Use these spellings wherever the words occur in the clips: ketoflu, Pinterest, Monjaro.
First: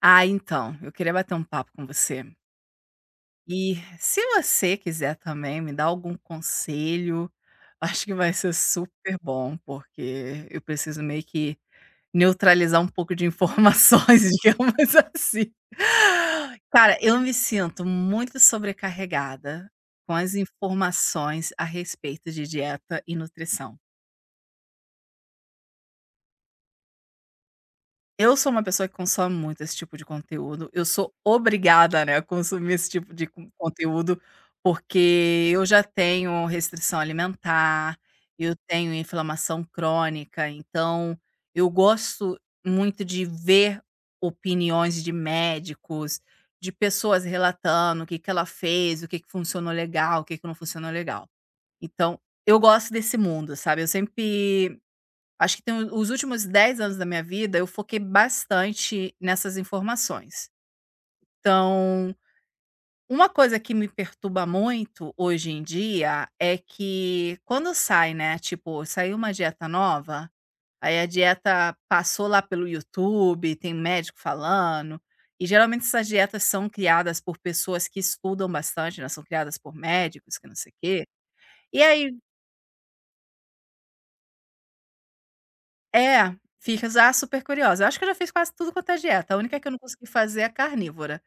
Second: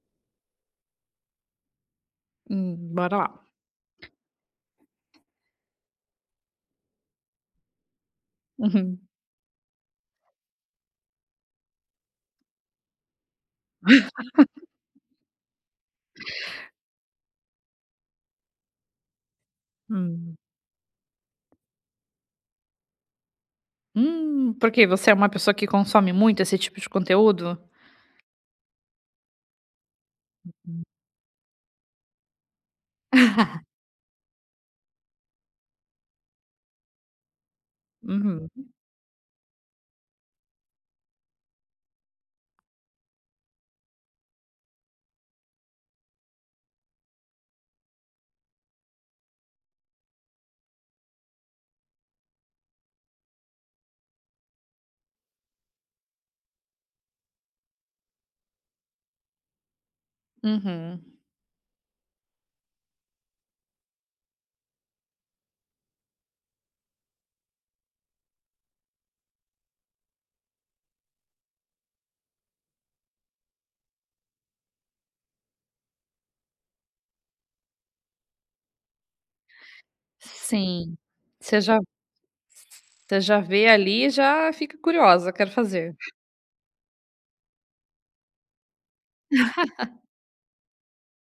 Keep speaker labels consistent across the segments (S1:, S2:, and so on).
S1: Ah, então, eu queria bater um papo com você.
S2: Bora lá.
S1: E se você quiser também me dar algum conselho, acho que vai ser
S2: Uhum.
S1: super bom, porque eu preciso meio que neutralizar um pouco de informações, digamos assim. Cara, eu me sinto muito sobrecarregada com as
S2: Hum.
S1: informações a respeito de dieta e nutrição.
S2: Por Você é uma pessoa que consome muito esse tipo de conteúdo?
S1: Eu sou uma pessoa que consome muito esse tipo de conteúdo, eu
S2: Hum.
S1: sou obrigada, né, a consumir esse tipo de conteúdo, porque eu já tenho restrição alimentar,
S2: Uhum,
S1: eu tenho inflamação crônica, então eu gosto muito de ver opiniões de médicos, de pessoas relatando o que que ela fez, o que que funcionou legal, o que que não funcionou legal. Então, eu gosto desse mundo, sabe, eu sempre acho que tem o os últimos 10 anos da minha vida, eu foquei bastante nessas informações.
S2: uhum.
S1: Então, uma coisa que me perturba muito hoje em dia é que quando sai, né, tipo, saiu uma dieta nova, aí a dieta passou lá pelo YouTube, tem médico falando, e geralmente essas dietas são criadas por pessoas que estudam bastante, né, são criadas por médicos, que não sei o
S2: Sim.
S1: quê.
S2: Você já
S1: E aí
S2: você já vê ali e já fica curiosa, quero fazer.
S1: é, fica já super curiosa. Eu acho que eu já fiz quase tudo quanto é dieta, a única que eu não consegui fazer é a carnívora,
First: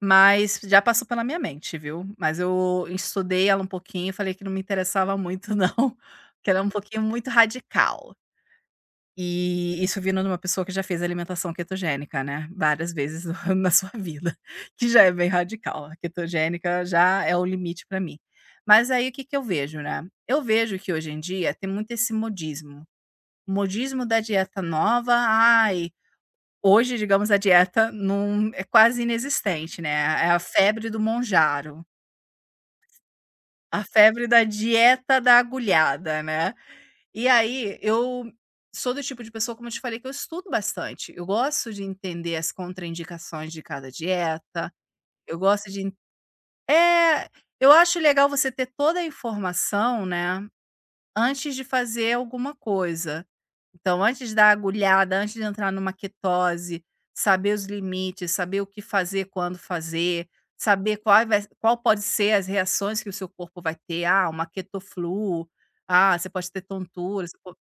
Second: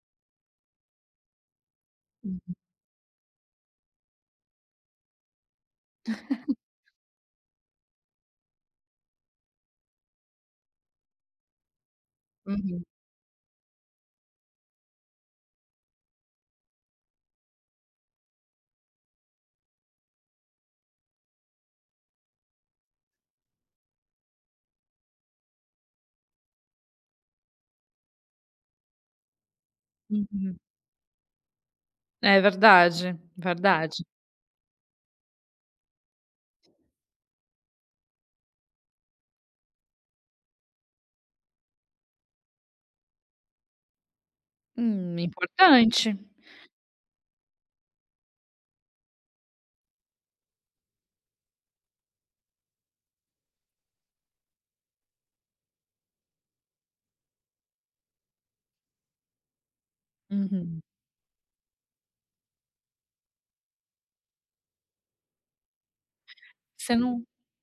S1: mas já passou pela minha mente, viu. Mas
S2: Hum.
S1: eu estudei ela um pouquinho, falei que não me interessava muito não, que ela é um pouquinho muito radical. E isso vindo de uma pessoa que já fez alimentação cetogênica, né,
S2: Uhum,
S1: várias vezes na sua vida, que já é bem radical, a cetogênica já é o limite para mim. Mas aí o que que eu vejo, né, eu vejo que hoje em dia tem muito esse modismo, o modismo da dieta nova. Ai, hoje, digamos, a dieta não é quase inexistente, né, é a
S2: uhum.
S1: febre do monjaro,
S2: É verdade,
S1: a
S2: verdade.
S1: febre da dieta da agulhada, né. E aí, eu sou do tipo de pessoa, como eu te falei, que eu estudo bastante, eu gosto de entender as contraindicações de cada dieta, eu gosto de en-
S2: Importante.
S1: é, eu acho legal você ter toda a informação, né, antes de fazer alguma coisa. Então, antes da agulhada, antes de entrar numa ketose, saber os limites, saber o que fazer, quando fazer,
S2: Uhum.
S1: saber qual, vai, qual pode ser as reações que o seu corpo vai ter. Ah, uma ketoflu, ah, você pode ter
S2: Você não
S1: tontura,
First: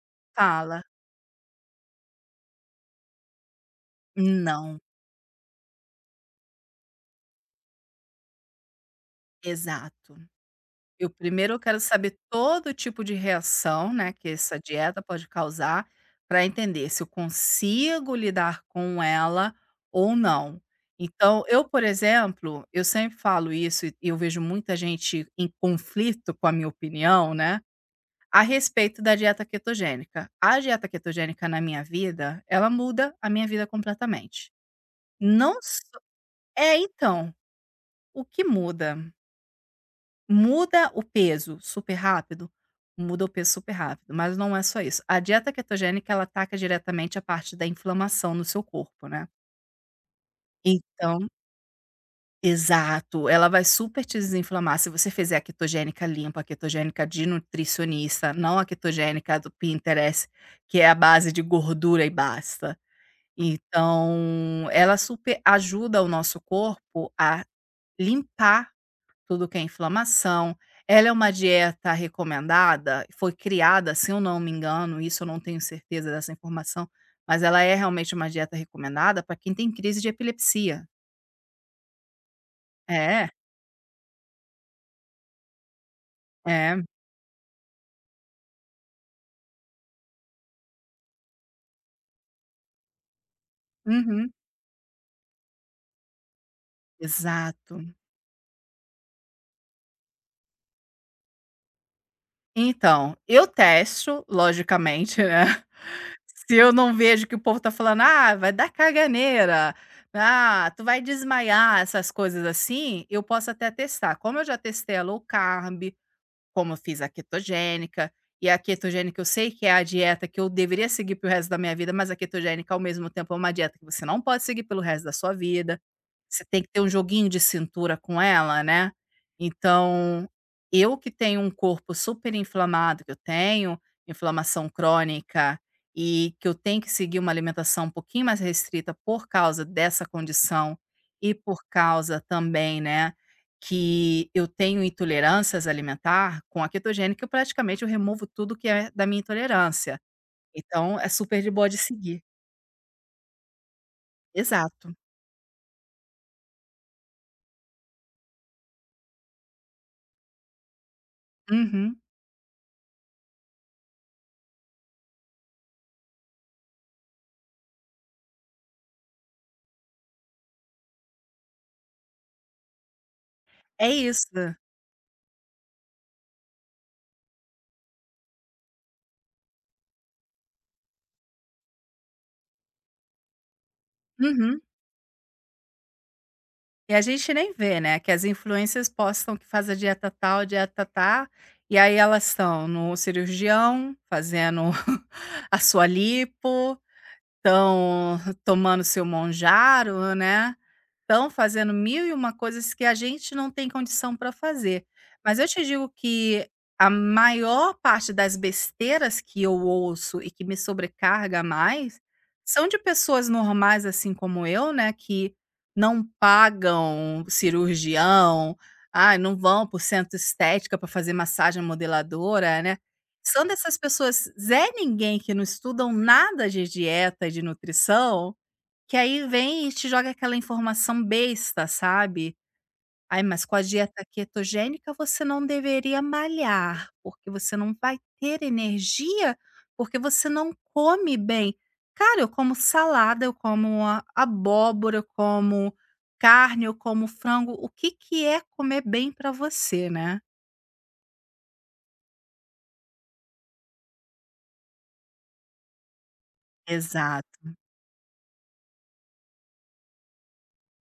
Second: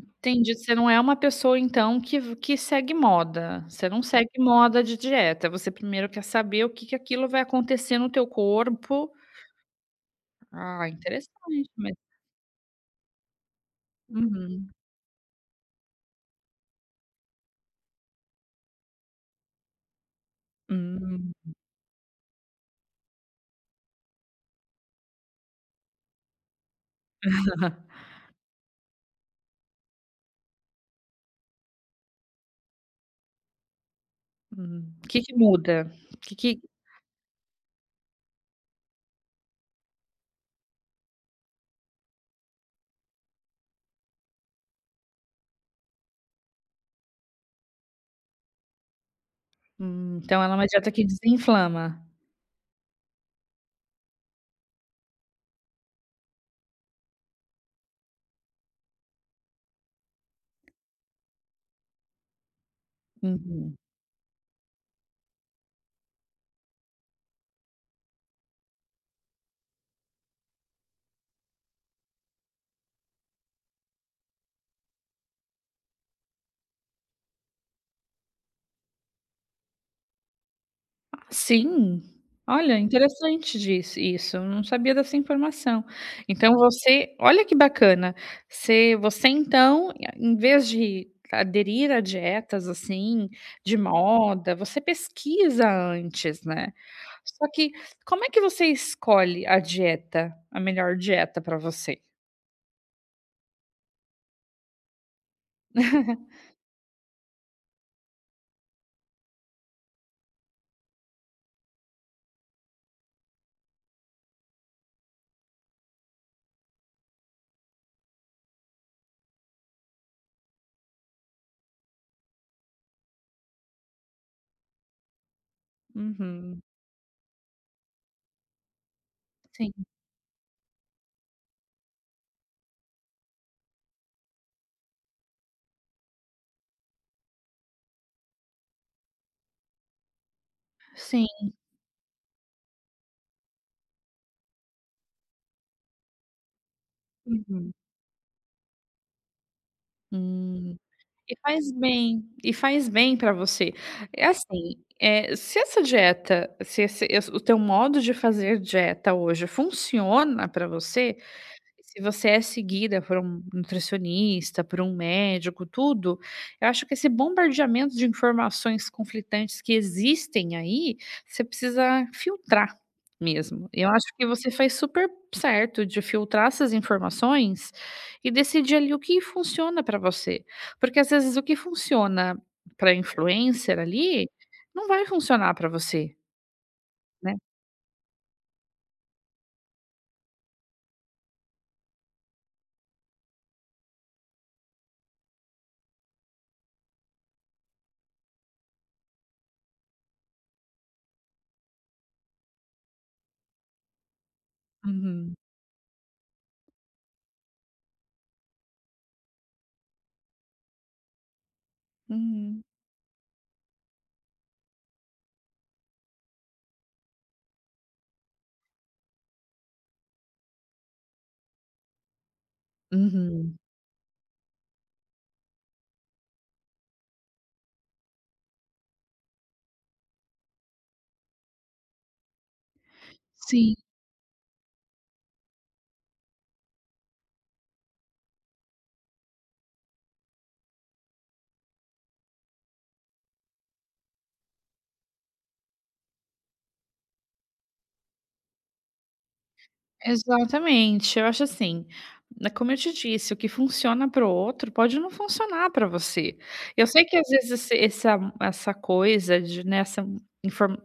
S2: Entendi, você
S1: fala.
S2: não é uma pessoa então que segue moda, você não segue
S1: Não,
S2: moda de dieta, você primeiro quer saber o que que aquilo vai acontecer no teu corpo.
S1: exato.
S2: Ah,
S1: Eu primeiro eu
S2: interessante,
S1: quero
S2: mas
S1: saber todo tipo de reação, né, que essa
S2: uhum.
S1: dieta pode causar, para entender se eu consigo lidar com ela ou não.
S2: Hum.
S1: Então, eu, por exemplo, eu sempre falo isso e eu vejo muita gente em conflito com a minha opinião, né, a respeito da dieta ketogênica. A dieta ketogênica na minha vida, ela muda a minha vida completamente.
S2: Hum. O que que
S1: Não
S2: muda?
S1: só
S2: O que que
S1: é, então, o que muda? Muda o peso super rápido? Muda o peso super rápido, mas não é só isso. A dieta cetogênica, ela ataca diretamente a parte da inflamação no seu corpo, né.
S2: então ela é uma dieta que
S1: Então
S2: desinflama.
S1: exato, ela vai super te desinflamar. Se você fizer a cetogênica limpa, a cetogênica de nutricionista, não a cetogênica do Pinterest, que é a base de gordura e basta.
S2: Uhum.
S1: Então, ela super ajuda o nosso corpo a limpar tudo que é inflamação. Ela é uma dieta recomendada, foi criada, se eu não me engano, isso eu não tenho certeza dessa informação, mas ela é realmente uma dieta recomendada para quem tem crise de epilepsia.
S2: Sim. Olha,
S1: É,
S2: interessante disso isso, eu não sabia dessa informação. Então,
S1: é.
S2: você olha que bacana. Se você então, em vez de aderir a dietas, assim, de
S1: Uhum.
S2: moda, você pesquisa antes, né. Só que
S1: Exato.
S2: como é que você escolhe a dieta, a melhor dieta pra você?
S1: Então, eu testo, logicamente, né. Se eu não vejo que o povo tá falando: "Ah, vai dar caganeira. Ah, tu vai desmaiar", essas coisas assim, eu posso até testar. Como eu já testei a low carb, como eu fiz a ketogênica, e a ketogênica eu sei que é a dieta que eu deveria seguir para resto da minha vida, mas a ketogênica, ao mesmo tempo, é uma dieta que você não pode seguir pelo resto da sua vida. Você
S2: Uhum.
S1: tem que ter um joguinho de cintura com ela, né.
S2: Sim,
S1: Então, eu que tenho um corpo super inflamado, que eu tenho inflamação crônica e que eu tenho que seguir uma alimentação um pouquinho mais restrita por causa dessa condição
S2: sim.
S1: e por causa também, né, que eu tenho intolerâncias alimentar, com a cetogênica eu
S2: Uhum.
S1: praticamente eu removo tudo que é da minha intolerância.
S2: Hum.
S1: Então é super de boa de seguir.
S2: E faz bem para você. É assim,
S1: Exato.
S2: se essa dieta se esse esse- o teu modo de fazer dieta hoje funciona para você,
S1: Uhum.
S2: se você é seguida por um nutricionista, por um médico, tudo. Eu acho que esse bombardeamento de informações conflitantes que existem aí, você precisa filtrar mesmo.
S1: É
S2: Eu acho que você
S1: isso.
S2: faz super certo de filtrar essas informações e decidir ali o que funciona para você. Porque às vezes o que funciona para influencer ali,
S1: Uhum.
S2: não vai funcionar para você,
S1: E a gente
S2: né.
S1: nem vê, né, que as influências postam que faz a dieta tal, dieta tá, e aí elas estão no cirurgião, fazendo a sua lipo, estão tomando seu monjaro, né, estão fazendo mil e uma coisas que a gente não tem condição para fazer.
S2: Uhum,
S1: Mas eu te digo que a maior parte das besteiras que eu ouço e que me sobrecarga mais,
S2: uhum,
S1: são de pessoas normais, assim como eu, né, que não pagam cirurgião, ah, não vão por o centro estética para fazer massagem modeladora, né. São
S2: uhum.
S1: dessas pessoas Zé ninguém que não estudam nada de dieta e de nutrição, que aí vem e te joga aquela informação besta, sabe. "Ai, mas com a
S2: Sim.
S1: dieta ketogênica você não deveria malhar, porque você não vai ter energia, porque você não come bem". Cara, eu como salada, eu como a abóbora, eu como carne, eu como frango. O que que é comer bem para você, né?
S2: Exatamente. Eu acho assim, né, como eu te disse, o que funciona para o outro pode não funcionar para você. Eu sei que às
S1: Exato.
S2: vezes esse essa essa coisa de, nessa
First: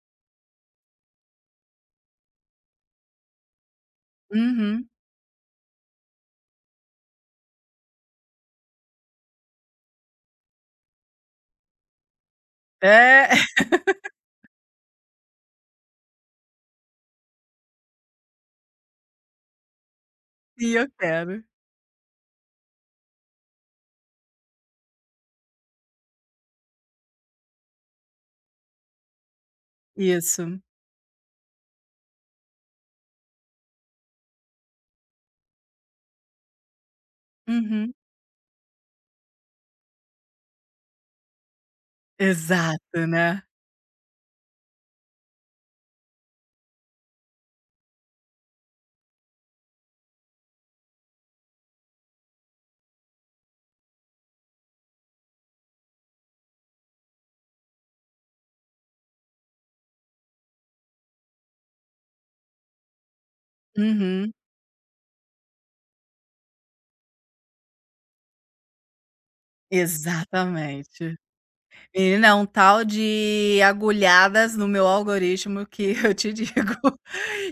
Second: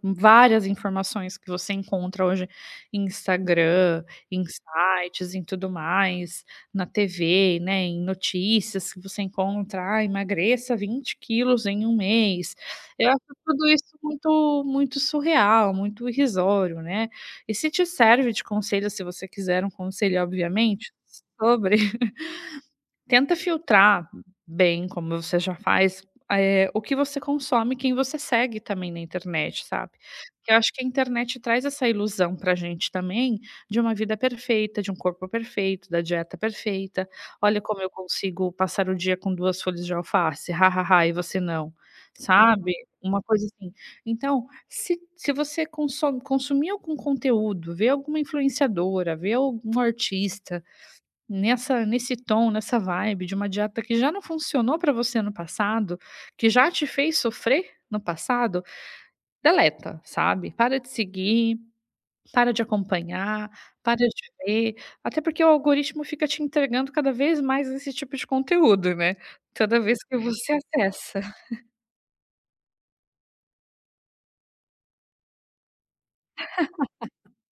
S2: várias informações que você encontra hoje em Instagram, em
S1: Uhum.
S2: sites, em tudo mais, na TV, né, em notícias que você encontra: "Ah, emagreça 20 quilos em 1 mês". Eu acho
S1: É,
S2: tudo isso muito muito surreal, muito irrisório, né. E se te serve de conselho, se você quiser um conselho,
S1: e eu
S2: obviamente,
S1: quero.
S2: sobre tenta filtrar bem, como você já faz, o que você consome, quem você segue também na internet, sabe. Porque eu
S1: Isso.
S2: acho que a internet traz essa ilusão pra gente também, de uma vida perfeita, de um corpo perfeito, da dieta perfeita. "Olha como eu
S1: Uhum.
S2: consigo passar o dia com 2 folhas de alface, hahaha, e você não", sabe.
S1: Exato,
S2: Uma
S1: né.
S2: coisa assim. Então, se você consome consumir algum conteúdo, ver alguma influenciadora, ver algum artista, Nessa nesse tom, nessa vibe de uma dieta que já não funcionou para você no passado, que já te fez sofrer no passado, deleta, sabe. Para de seguir, para de acompanhar, para de
S1: Uhum.
S2: ver, até porque o algoritmo fica te entregando cada vez mais esse tipo de conteúdo, né, toda vez que você
S1: Exatamente.
S2: acessa.
S1: Menina, um tal de agulhadas no meu algoritmo que eu te digo,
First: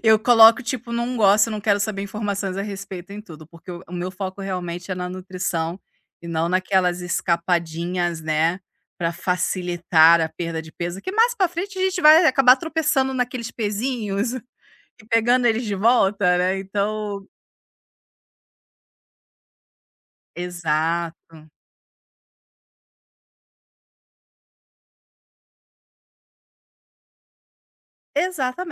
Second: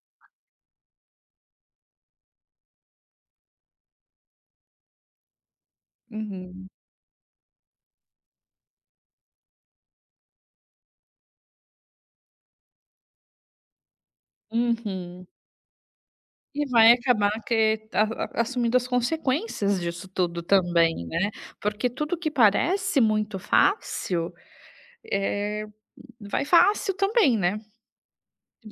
S1: eu coloco tipo não gosto, não quero saber informações a respeito em tudo, porque o meu foco realmente é na nutrição e não
S2: Uhum.
S1: naquelas escapadinhas, né, para facilitar a perda de peso, que mais para frente a gente vai acabar tropeçando naqueles pezinhos e
S2: Uhum.
S1: pegando eles de volta, né,
S2: E vai
S1: então
S2: acabar que a assumindo as consequências disso tudo também, né,
S1: exato,
S2: porque tudo que parece muito fácil, Eh, vai fácil também, né.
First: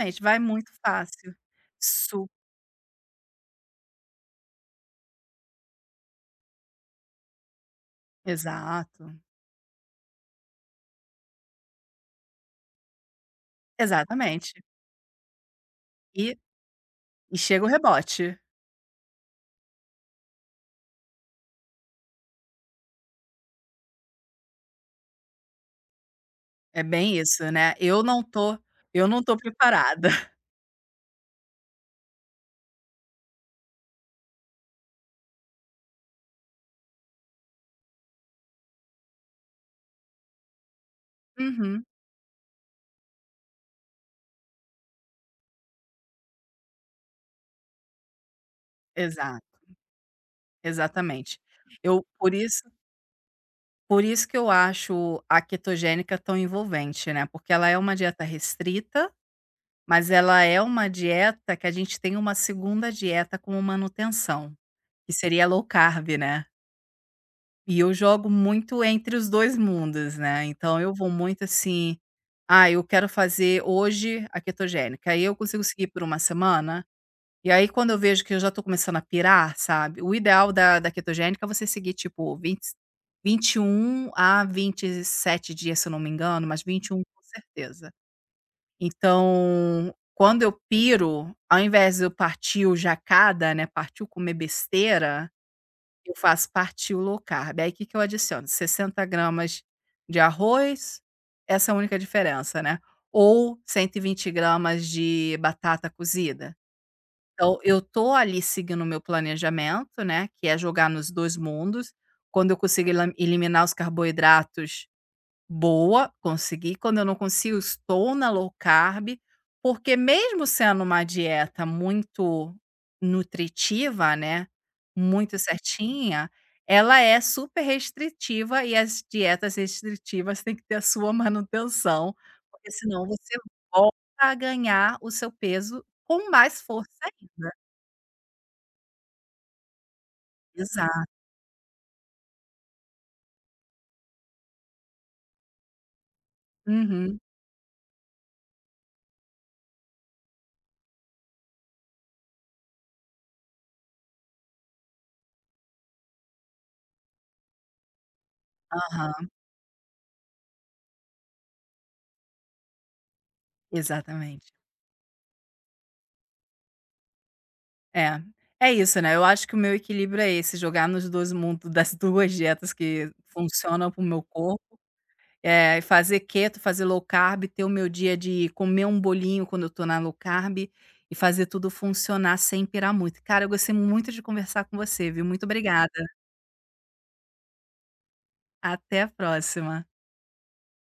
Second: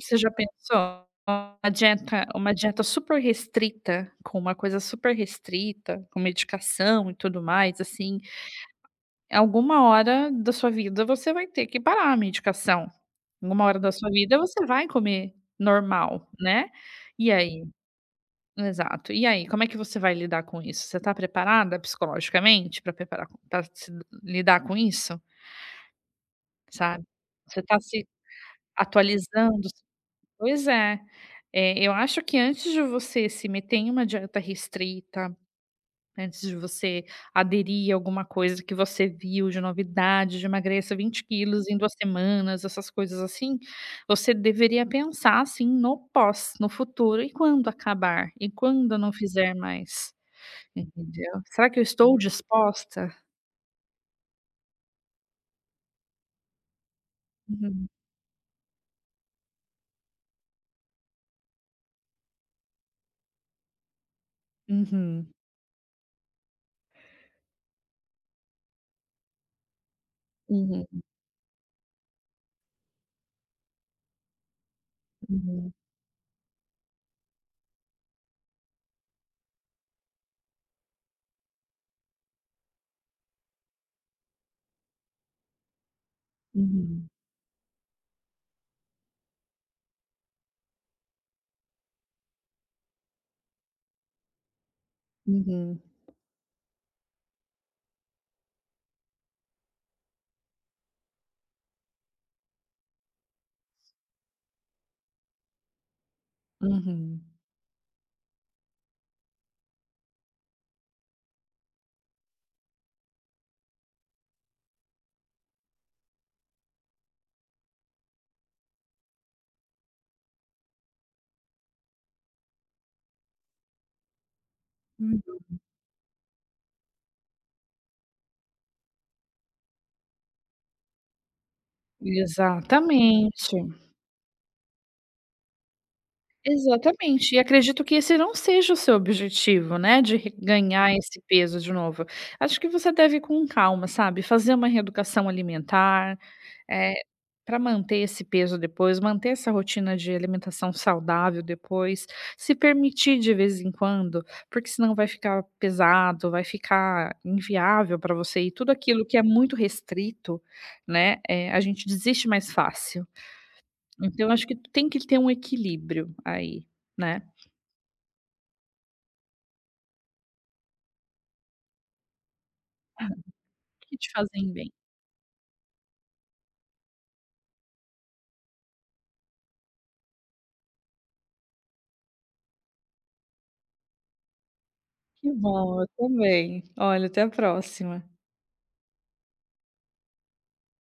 S2: Você já
S1: vai muito
S2: pensou
S1: fácil. Su
S2: uma dieta super restrita, com uma coisa super restrita, com medicação e tudo mais, assim,
S1: Exato,
S2: alguma hora da sua vida você vai ter que parar a medicação. Alguma hora da sua vida
S1: exatamente.
S2: você vai comer normal,
S1: E
S2: né. E
S1: E
S2: aí
S1: chega o rebote.
S2: exato. E aí, como é que você vai lidar com isso? Você está preparada psicologicamente pra preparar pra se lidar com isso,
S1: É
S2: sabe?
S1: bem isso,
S2: Você
S1: né.
S2: está
S1: Eu
S2: se
S1: não tô eu não tô
S2: atualizando.
S1: preparada.
S2: Pois é. Eu acho que antes de você se meter em uma dieta restrita, antes de você aderir a alguma coisa que você viu de novidade, de emagreça 20 quilos em
S1: Uhum.
S2: 2 semanas, essas coisas assim, você deveria pensar, assim, no pós, no futuro. E quando acabar? E quando eu não
S1: Exato,
S2: fizer mais? Entendeu?
S1: exatamente.
S2: Será que eu
S1: Eu
S2: estou
S1: por isso
S2: disposta?
S1: por isso que eu acho a cetogênica tão envolvente, né, porque ela é
S2: Uhum.
S1: uma dieta restrita, mas ela é uma dieta que a gente tem uma segunda dieta como manutenção, que
S2: Uhum.
S1: seria low carb, né. E eu jogo muito entre os 2 mundos, né, então
S2: Uhum.
S1: eu vou muito assim: "Ah, eu quero fazer hoje a cetogênica", aí eu consigo
S2: Uhum.
S1: seguir por uma semana? E aí quando eu vejo que eu já tô começando a pirar, sabe, o ideal da cetogênica é você seguir tipo 21 a 27 dias, se eu não me engano, mas 21
S2: Uhum.
S1: com certeza. Então, quando eu piro, ao invés de eu partir o jacada, né, partir o comer besteira,
S2: Uhum.
S1: eu faço partir o low carb. Aí o que que eu adiciono? 60 gramas de arroz, essa é a única diferença, né, ou 120 gramas de batata cozida.
S2: Uhum.
S1: Então, eu tô ali seguindo o meu planejamento, né, que é jogar nos 2 mundos. Quando eu consigo elam eliminar os carboidratos, boa, consegui. Quando eu não consigo, estou na low carb, porque mesmo sendo uma dieta muito nutritiva, né, muito
S2: Uhum.
S1: certinha, ela é super restritiva e as dietas restritivas têm que ter a sua manutenção, porque senão você
S2: Exatamente.
S1: volta a ganhar o seu peso com mais força
S2: Exatamente, e
S1: ainda.
S2: acredito que esse não seja o seu objetivo, né, de re ganhar
S1: Exato.
S2: esse peso de novo. Acho que você deve ir com calma, sabe, fazer uma reeducação alimentar,
S1: Uhum.
S2: para manter esse peso depois, manter essa rotina de alimentação saudável depois, se permitir de vez em quando, porque senão vai ficar pesado, vai ficar inviável para você e tudo aquilo que é
S1: Aham.
S2: muito restrito, né, a gente desiste mais fácil. Então, eu acho
S1: Exatamente.
S2: que tem que ter um equilíbrio aí, né,
S1: É. É isso, né, eu acho que o meu equilíbrio é esse, jogar nos 2 mundos das 2 dietas que funcionam
S2: que
S1: para o
S2: te
S1: meu
S2: fazem
S1: corpo,
S2: bem.
S1: é fazer keto, fazer low carb, ter o meu dia de comer um bolinho quando eu estou na low carb e fazer tudo funcionar sem pirar muito. Cara, eu gostei muito de conversar com você, viu.
S2: Que
S1: Muito
S2: bom,
S1: obrigada.
S2: eu também. Olha, até a próxima.
S1: Até a próxima.